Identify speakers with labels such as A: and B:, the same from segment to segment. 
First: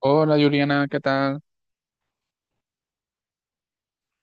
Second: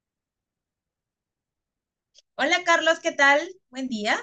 A: Hola Juliana, ¿qué tal?
B: Hola Carlos, ¿qué tal? Buen día.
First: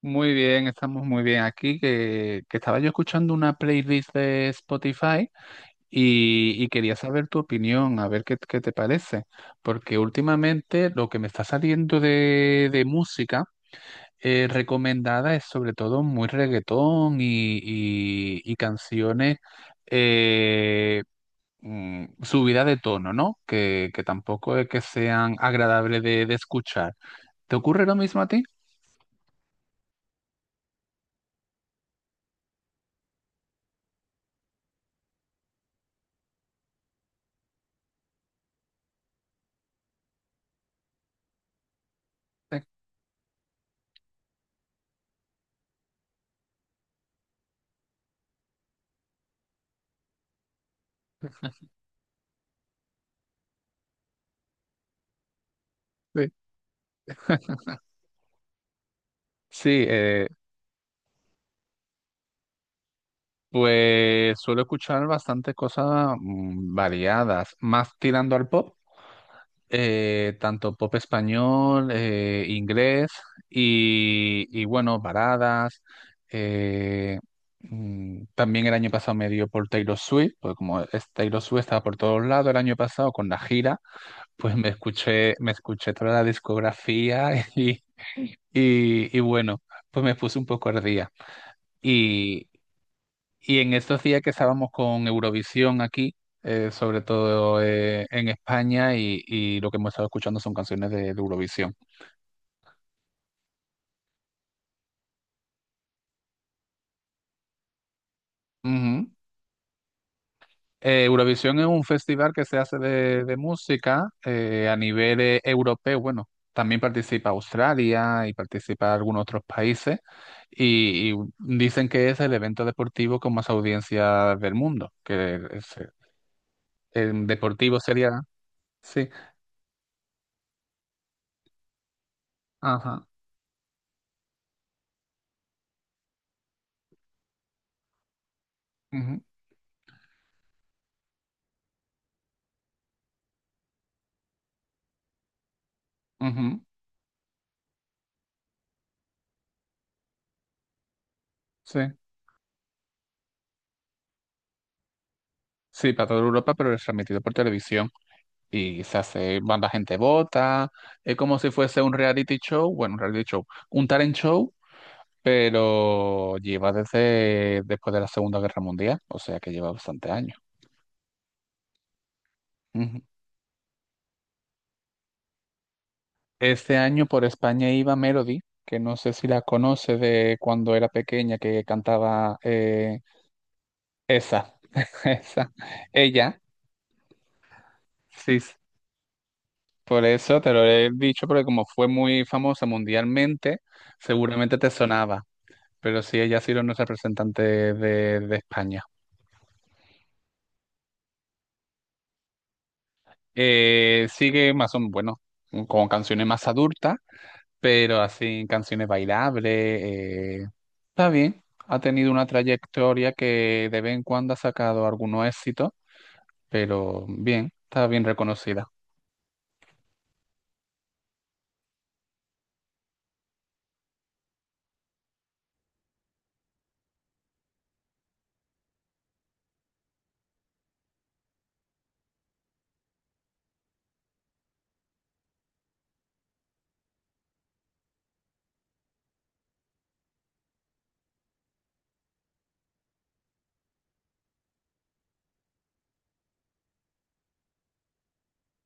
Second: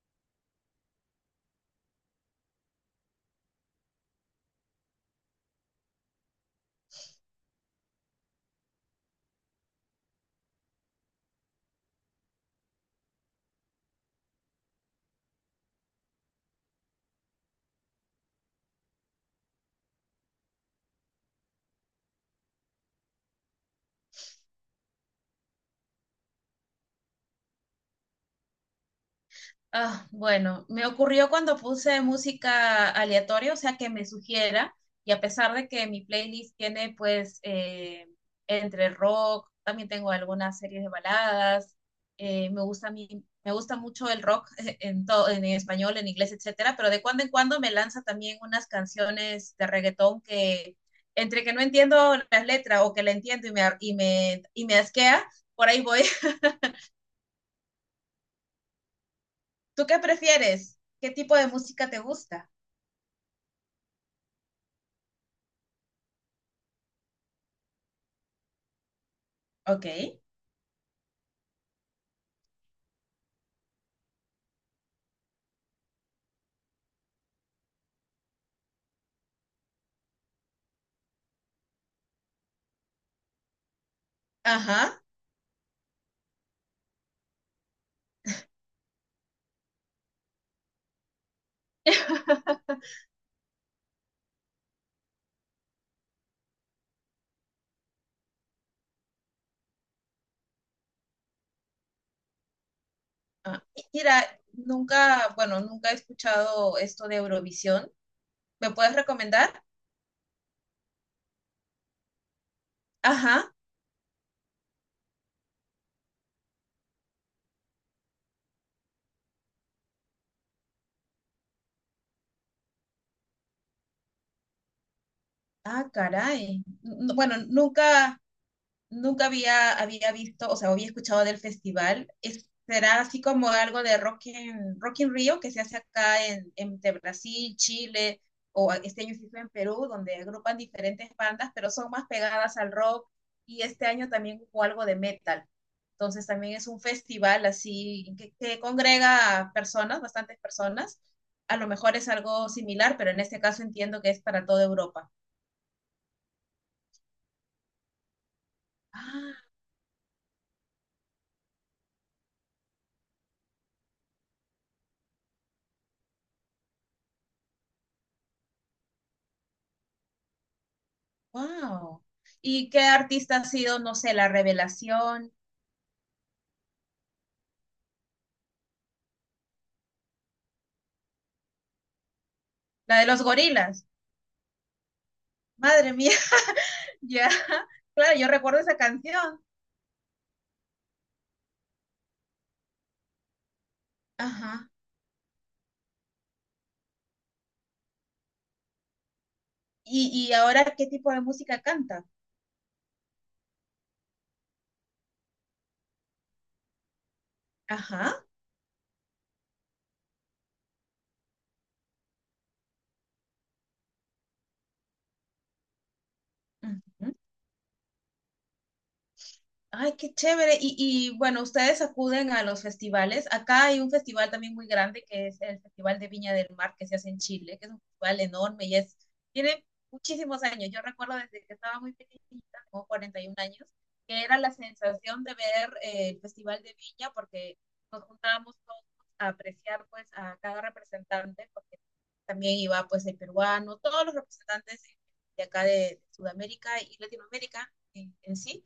A: Muy bien, estamos muy bien aquí, que estaba yo escuchando una playlist de Spotify y quería saber tu opinión, a ver qué te parece, porque últimamente lo que me está saliendo de música recomendada es sobre todo muy reggaetón y canciones eh, subida de tono, ¿no? Que tampoco es que sean agradables de escuchar. ¿Te ocurre lo mismo a ti?
B: Bueno, Me ocurrió cuando puse música aleatoria, o sea, que me sugiera, y a pesar de que mi playlist tiene entre rock, también tengo algunas series de baladas, me gusta me gusta mucho el rock en todo, en español, en inglés, etcétera, pero de cuando en cuando me lanza también unas canciones de reggaetón que entre que no entiendo las letras o que la entiendo y me, ar- y me asquea, por ahí voy.
A: Sí.
B: ¿Tú qué prefieres? ¿Qué tipo de música te gusta?
A: Pues suelo escuchar bastante cosas variadas, más tirando al pop,
B: Ok,
A: tanto pop español, inglés y bueno, baladas. eh, También el año pasado me dio por Taylor Swift, porque como es Taylor Swift estaba por todos lados el año pasado con la gira, pues
B: ajá.
A: me escuché toda la discografía y, y bueno, pues me puse un poco al día. Y, Y en estos días que estábamos con Eurovisión aquí, sobre todo en España, y lo que hemos estado escuchando son canciones de Eurovisión.
B: Ah, mira, nunca he escuchado esto de Eurovisión. ¿Me puedes
A: Ujú.
B: recomendar?
A: Eurovisión es un festival que se hace de
B: Ajá.
A: música a nivel europeo. Bueno, también participa Australia y participa algunos otros países, y dicen que es el evento deportivo con más audiencia del mundo, que es
B: Ah, caray.
A: el deportivo sería...
B: Nunca.
A: Sí,
B: Había visto, o sea, había escuchado del festival. Será
A: ajá.
B: así como algo de Rock in Rio que se hace acá en, entre Brasil, Chile, o este año
A: Ujú,
B: se hizo en Perú, donde agrupan diferentes bandas, pero son más pegadas al rock. Y este año también hubo algo de metal. Entonces también
A: ujú,
B: es un festival así que congrega a personas, bastantes personas. A lo
A: sí.
B: mejor es algo similar, pero en este caso entiendo que es para toda Europa.
A: Sí, para toda Europa, pero es transmitido por televisión y se hace,
B: Ah,
A: van la gente vota, es como si fuese un reality show, bueno, un reality show, un talent show, pero lleva desde después de la Segunda Guerra Mundial, o sea que lleva bastante años.
B: wow. ¿Y qué
A: Ujú.
B: artista ha sido, no sé, la revelación?
A: Este año por España iba Melody, que no sé si la conoce de cuando era pequeña, que cantaba
B: La de los gorilas.
A: esa, esa,
B: Madre mía,
A: ella,
B: ya. Claro, yo
A: sí.
B: recuerdo esa canción.
A: Por eso te lo he dicho, porque como fue muy famosa mundialmente, seguramente te
B: Ajá.
A: sonaba. Pero sí, ella ha sido nuestra representante de España.
B: Y ahora qué tipo de música canta?
A: Sigue más o menos, bueno, con canciones más adultas, pero
B: Ajá.
A: así canciones bailables. eh, Está bien, ha tenido una trayectoria que de vez en cuando ha sacado algunos éxitos, pero
B: Ujú.
A: bien, está bien reconocida.
B: Ay, qué chévere. Y bueno, ustedes acuden a los festivales. Acá hay un festival también muy grande que es el Festival de Viña del Mar que se hace en Chile, que es un festival enorme tiene muchísimos años. Yo recuerdo desde que estaba muy pequeñita, como 41 años, que era la sensación de ver el Festival de Viña porque nos juntábamos todos a apreciar pues a cada representante, porque también iba pues el peruano, todos los representantes de acá de Sudamérica y Latinoamérica en sí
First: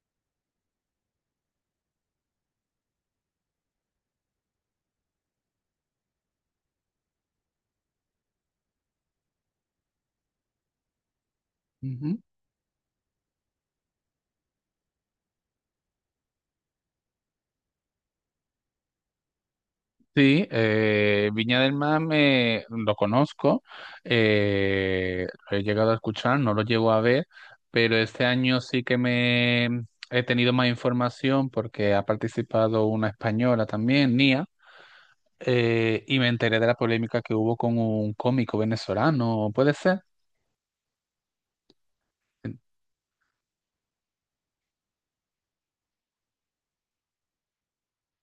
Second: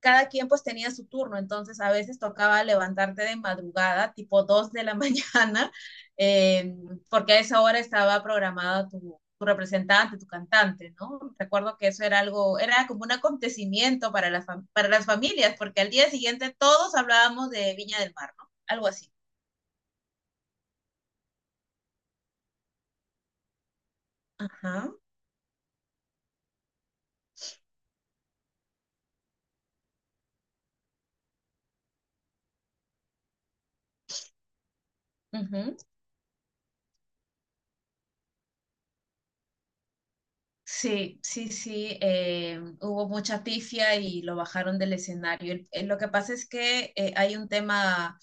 B: cada quien pues tenía su turno, entonces a veces tocaba levantarte de madrugada, tipo 2 de la mañana, eh, porque a esa hora estaba programado tu representante, tu cantante, ¿no? Recuerdo que eso
A: Ujú.
B: era algo, era como un acontecimiento para para las familias, porque al día siguiente todos hablábamos de Viña del Mar, ¿no? Algo así.
A: Sí, Viña del Mar lo conozco,
B: Ajá.
A: lo he llegado a escuchar, no lo llego a ver, pero este año sí que me he tenido más información porque ha participado una española también, Nia,
B: Uh -huh.
A: y me enteré de la polémica que hubo con un cómico venezolano, ¿puede ser?
B: Sí, sí, sí, hubo mucha pifia y lo bajaron del escenario. Lo que pasa es que hay un tema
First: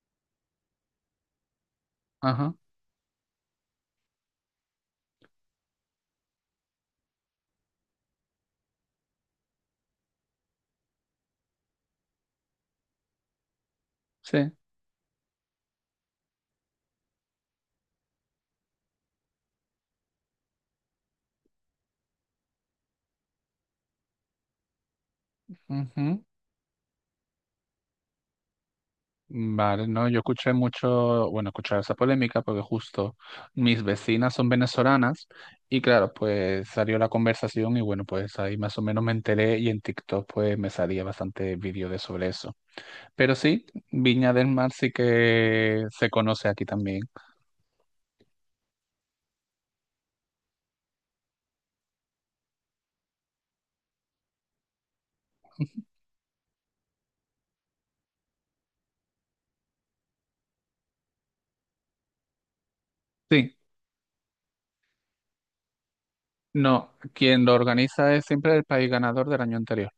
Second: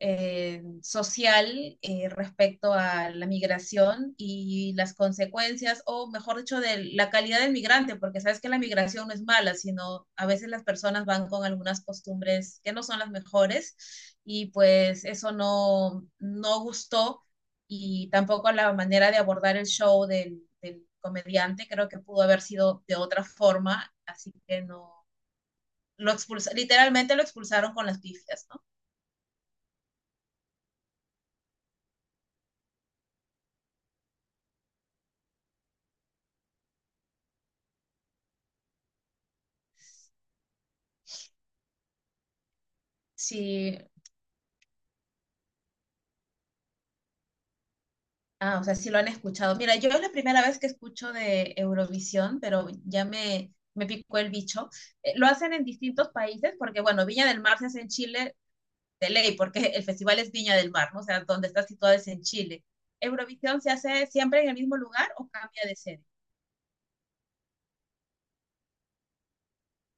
B: social
A: Ajá,
B: respecto a la migración y las consecuencias, o mejor dicho, de la calidad del migrante, porque sabes que la migración no es mala, sino a veces las personas van con algunas costumbres que no son las mejores y
A: sí.
B: pues eso no gustó y tampoco la manera de abordar el show del comediante creo que pudo haber sido de otra forma, así que no, lo
A: Ujú.
B: expulsa, literalmente lo expulsaron con las pifias, ¿no?
A: Vale, no, yo escuché mucho, bueno, escuché esa polémica porque justo mis vecinas son venezolanas y claro, pues salió la conversación y bueno, pues ahí más o menos me enteré y en TikTok pues me salía bastante vídeo de sobre eso. Pero sí,
B: Sí,
A: Viña del Mar sí que se conoce aquí también.
B: ah, o sea, sí lo han escuchado. Mira, yo es la primera vez que escucho de Eurovisión, pero me picó el bicho. Lo hacen en distintos países, porque bueno, Viña del Mar se hace en Chile de ley, porque el festival es Viña del Mar, ¿no? O sea, donde está situado es en Chile.
A: Sí,
B: ¿Eurovisión se hace siempre en el mismo lugar o cambia de sede?
A: no, quien lo organiza es siempre el país ganador del año anterior.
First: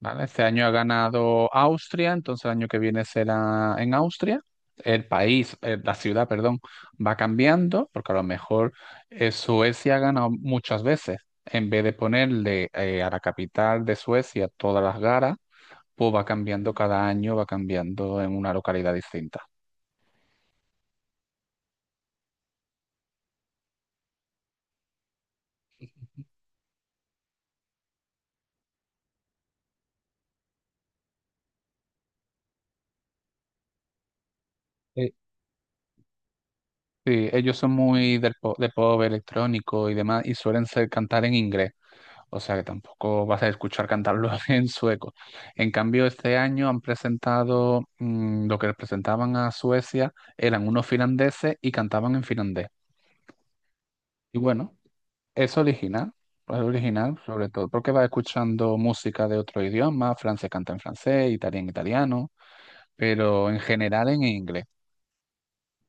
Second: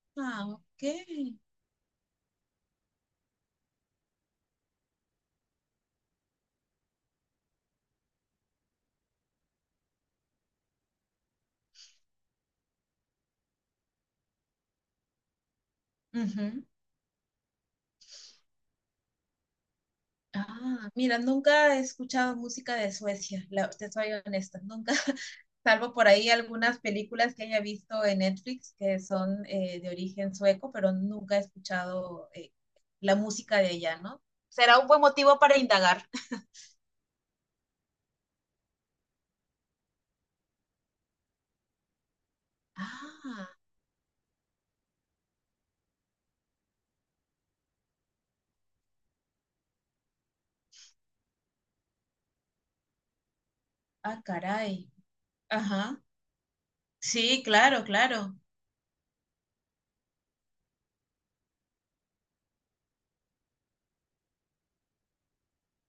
A: ¿Vale? Este
B: Ah,
A: año ha
B: ok.
A: ganado Austria, entonces el año que viene será en Austria. El país, la ciudad, perdón, va cambiando, porque a lo mejor Suecia ha ganado muchas veces. En vez de ponerle a la capital de Suecia todas las garas, pues va
B: Ujú.
A: cambiando cada año, va cambiando en una localidad distinta.
B: Ah, mira, nunca he escuchado música de Suecia, te soy honesta, nunca. Salvo por ahí algunas películas que haya visto en Netflix que son de origen sueco, pero nunca he escuchado la música de ella, ¿no? Será un buen
A: Eh,
B: motivo para indagar.
A: Sí, ellos son muy del pop, de pop electrónico y demás, y suelen ser, cantar en inglés. O sea que tampoco vas a
B: Ah,
A: escuchar cantarlo en sueco. En cambio, este año han presentado lo que presentaban a Suecia, eran unos finlandeses y cantaban en finlandés.
B: ah,
A: Y bueno,
B: caray.
A: es
B: Ajá.
A: original, es original
B: Sí,
A: sobre todo
B: claro,
A: porque vas
B: claro.
A: escuchando música de otro idioma, Francia canta en francés, italiano en italiano, pero en general en inglés.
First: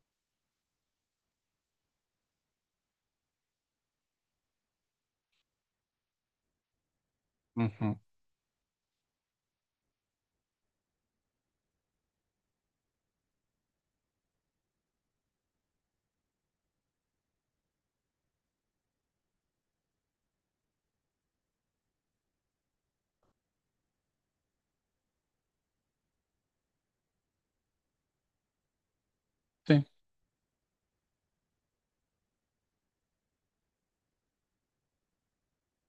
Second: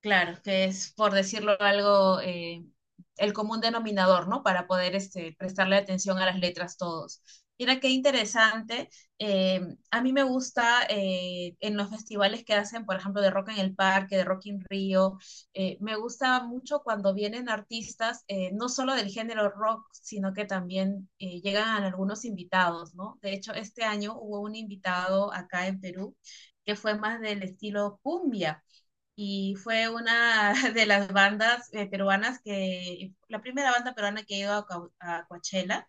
B: Claro, que es, por decirlo algo, el común denominador, ¿no? Para poder este, prestarle atención a las letras todos. Mira qué
A: Ujú,
B: interesante. eh, a mí me gusta en los festivales que hacen, por ejemplo, de Rock en el Parque, de Rock in Río. Me gusta mucho cuando vienen artistas, no solo del género rock, sino que también llegan algunos invitados, ¿no? De hecho, este año hubo un invitado acá en Perú que fue más del estilo cumbia y
A: sí,
B: fue una de las bandas peruanas que, la primera banda peruana que a Coachella.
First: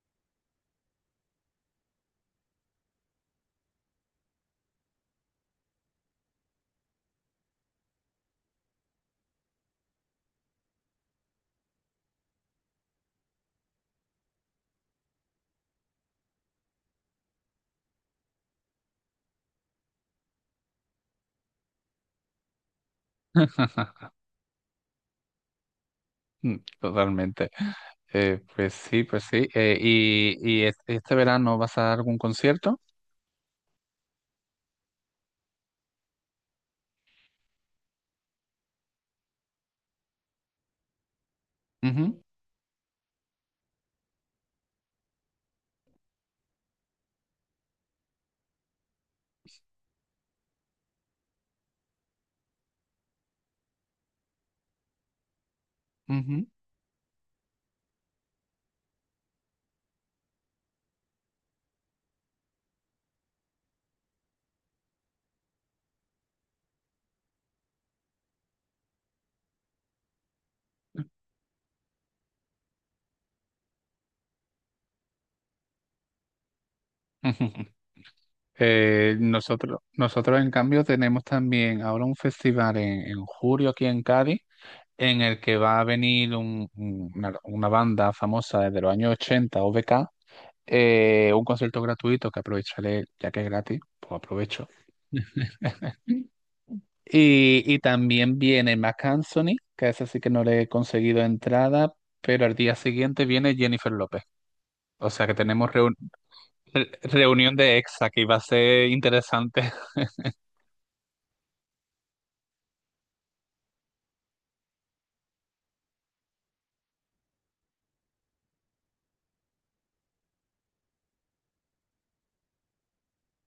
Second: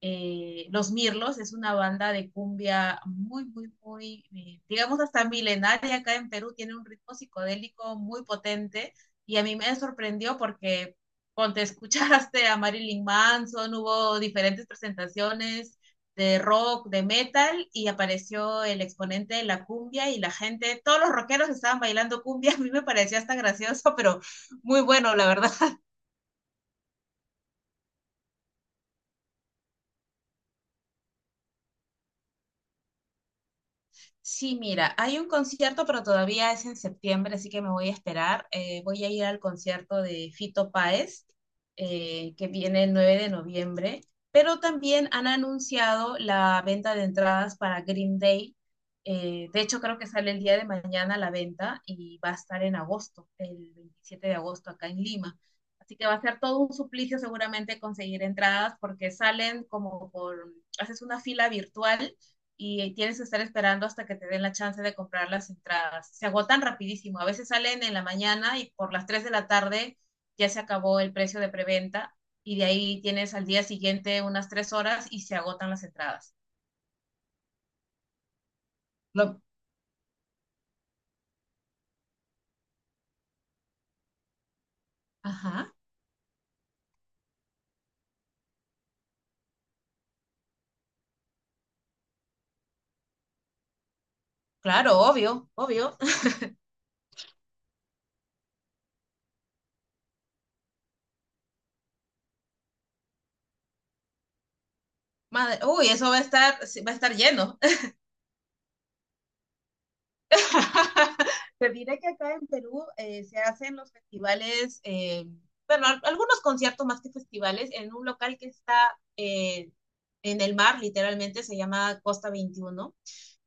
B: Los Mirlos es una banda de cumbia muy, muy, muy, digamos hasta milenaria acá en Perú, tiene un ritmo psicodélico muy potente y a mí me sorprendió porque, cuando te escuchaste a Marilyn Manson, hubo diferentes presentaciones de rock, de metal, y apareció el exponente de la cumbia y la gente, todos los rockeros estaban bailando cumbia, a mí me parecía hasta gracioso, pero muy bueno, la verdad.
A: totalmente. Pues sí, pues sí. ¿Este verano vas a dar algún concierto?
B: Sí, mira, hay un concierto, pero todavía es en septiembre, así que me voy a esperar. Voy a ir al concierto de Fito Páez,
A: Ujú,
B: que viene el 9 de noviembre, pero también han anunciado la venta de entradas para Green Day. De hecho, creo que sale el día de mañana la venta y va a estar en agosto, el 27 de agosto, acá en Lima. Así que va a ser
A: ujú.
B: todo un suplicio seguramente conseguir entradas porque salen haces una fila virtual y tienes que estar esperando hasta que te den la chance de comprar las entradas. Se agotan rapidísimo, a veces salen en la mañana y por las 3 de la tarde ya se acabó el precio de preventa y de ahí tienes al día siguiente unas 3 horas y se agotan las entradas.
A: Ujú.
B: No.
A: Nosotros, en cambio, tenemos también ahora un festival en julio aquí en Cádiz, en el que
B: Ajá,
A: va a venir una banda famosa desde los años 80, OBK, un concierto gratuito que aprovecharé, ya que es gratis, pues aprovecho.
B: claro, obvio, obvio.
A: Y también viene Marc Anthony, que ese sí que no le he conseguido entrada, pero al día siguiente viene Jennifer López. O sea que
B: Madre,
A: tenemos
B: uy,
A: reun-
B: eso
A: re-
B: va a estar
A: reunión
B: lleno.
A: de ex aquí, va a ser interesante.
B: Te diré que acá en Perú se hacen los festivales, algunos conciertos más que festivales, en un local que está en el mar, literalmente, se llama Costa 21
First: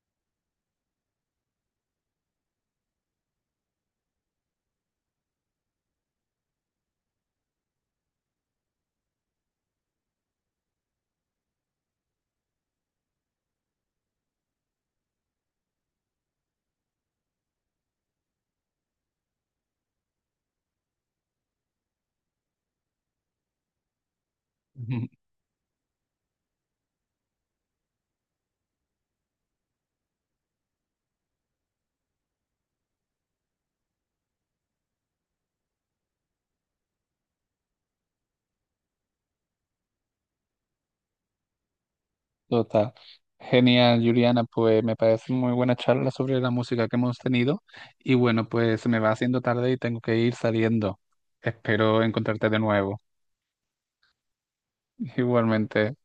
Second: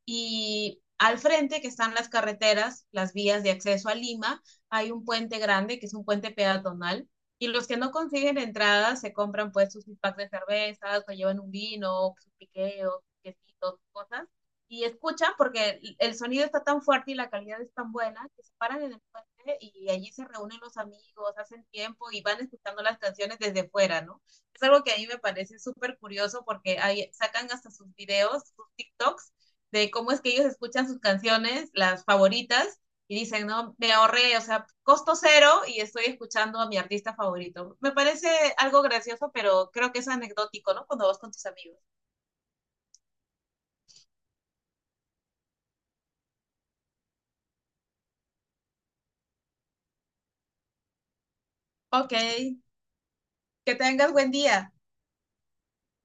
B: y al frente, que están las carreteras, las vías de acceso a Lima, hay un puente grande, que es un puente peatonal, y los que no consiguen entradas se compran pues sus packs de cervezas, o llevan un vino, sus piqueos, quesito, cosas, y escuchan porque el sonido está tan fuerte y la calidad es tan buena que se paran en el puente y allí se reúnen los amigos, hacen tiempo y van escuchando las canciones desde fuera, ¿no? Es algo que a mí me parece súper curioso porque ahí sacan hasta sus videos, sus TikToks de cómo es que ellos escuchan sus canciones, las favoritas, y dicen, no, me ahorré, o sea, costo cero y estoy escuchando a mi artista favorito. Me parece algo gracioso, pero creo que es anecdótico, ¿no? Cuando vas con tus amigos.
A: Total. Genial, Juliana, pues me parece muy buena charla sobre la música que hemos tenido y bueno, pues se me va haciendo tarde y tengo que ir saliendo. Espero
B: Ok,
A: encontrarte de nuevo.
B: que tengas buen día.
A: Igualmente.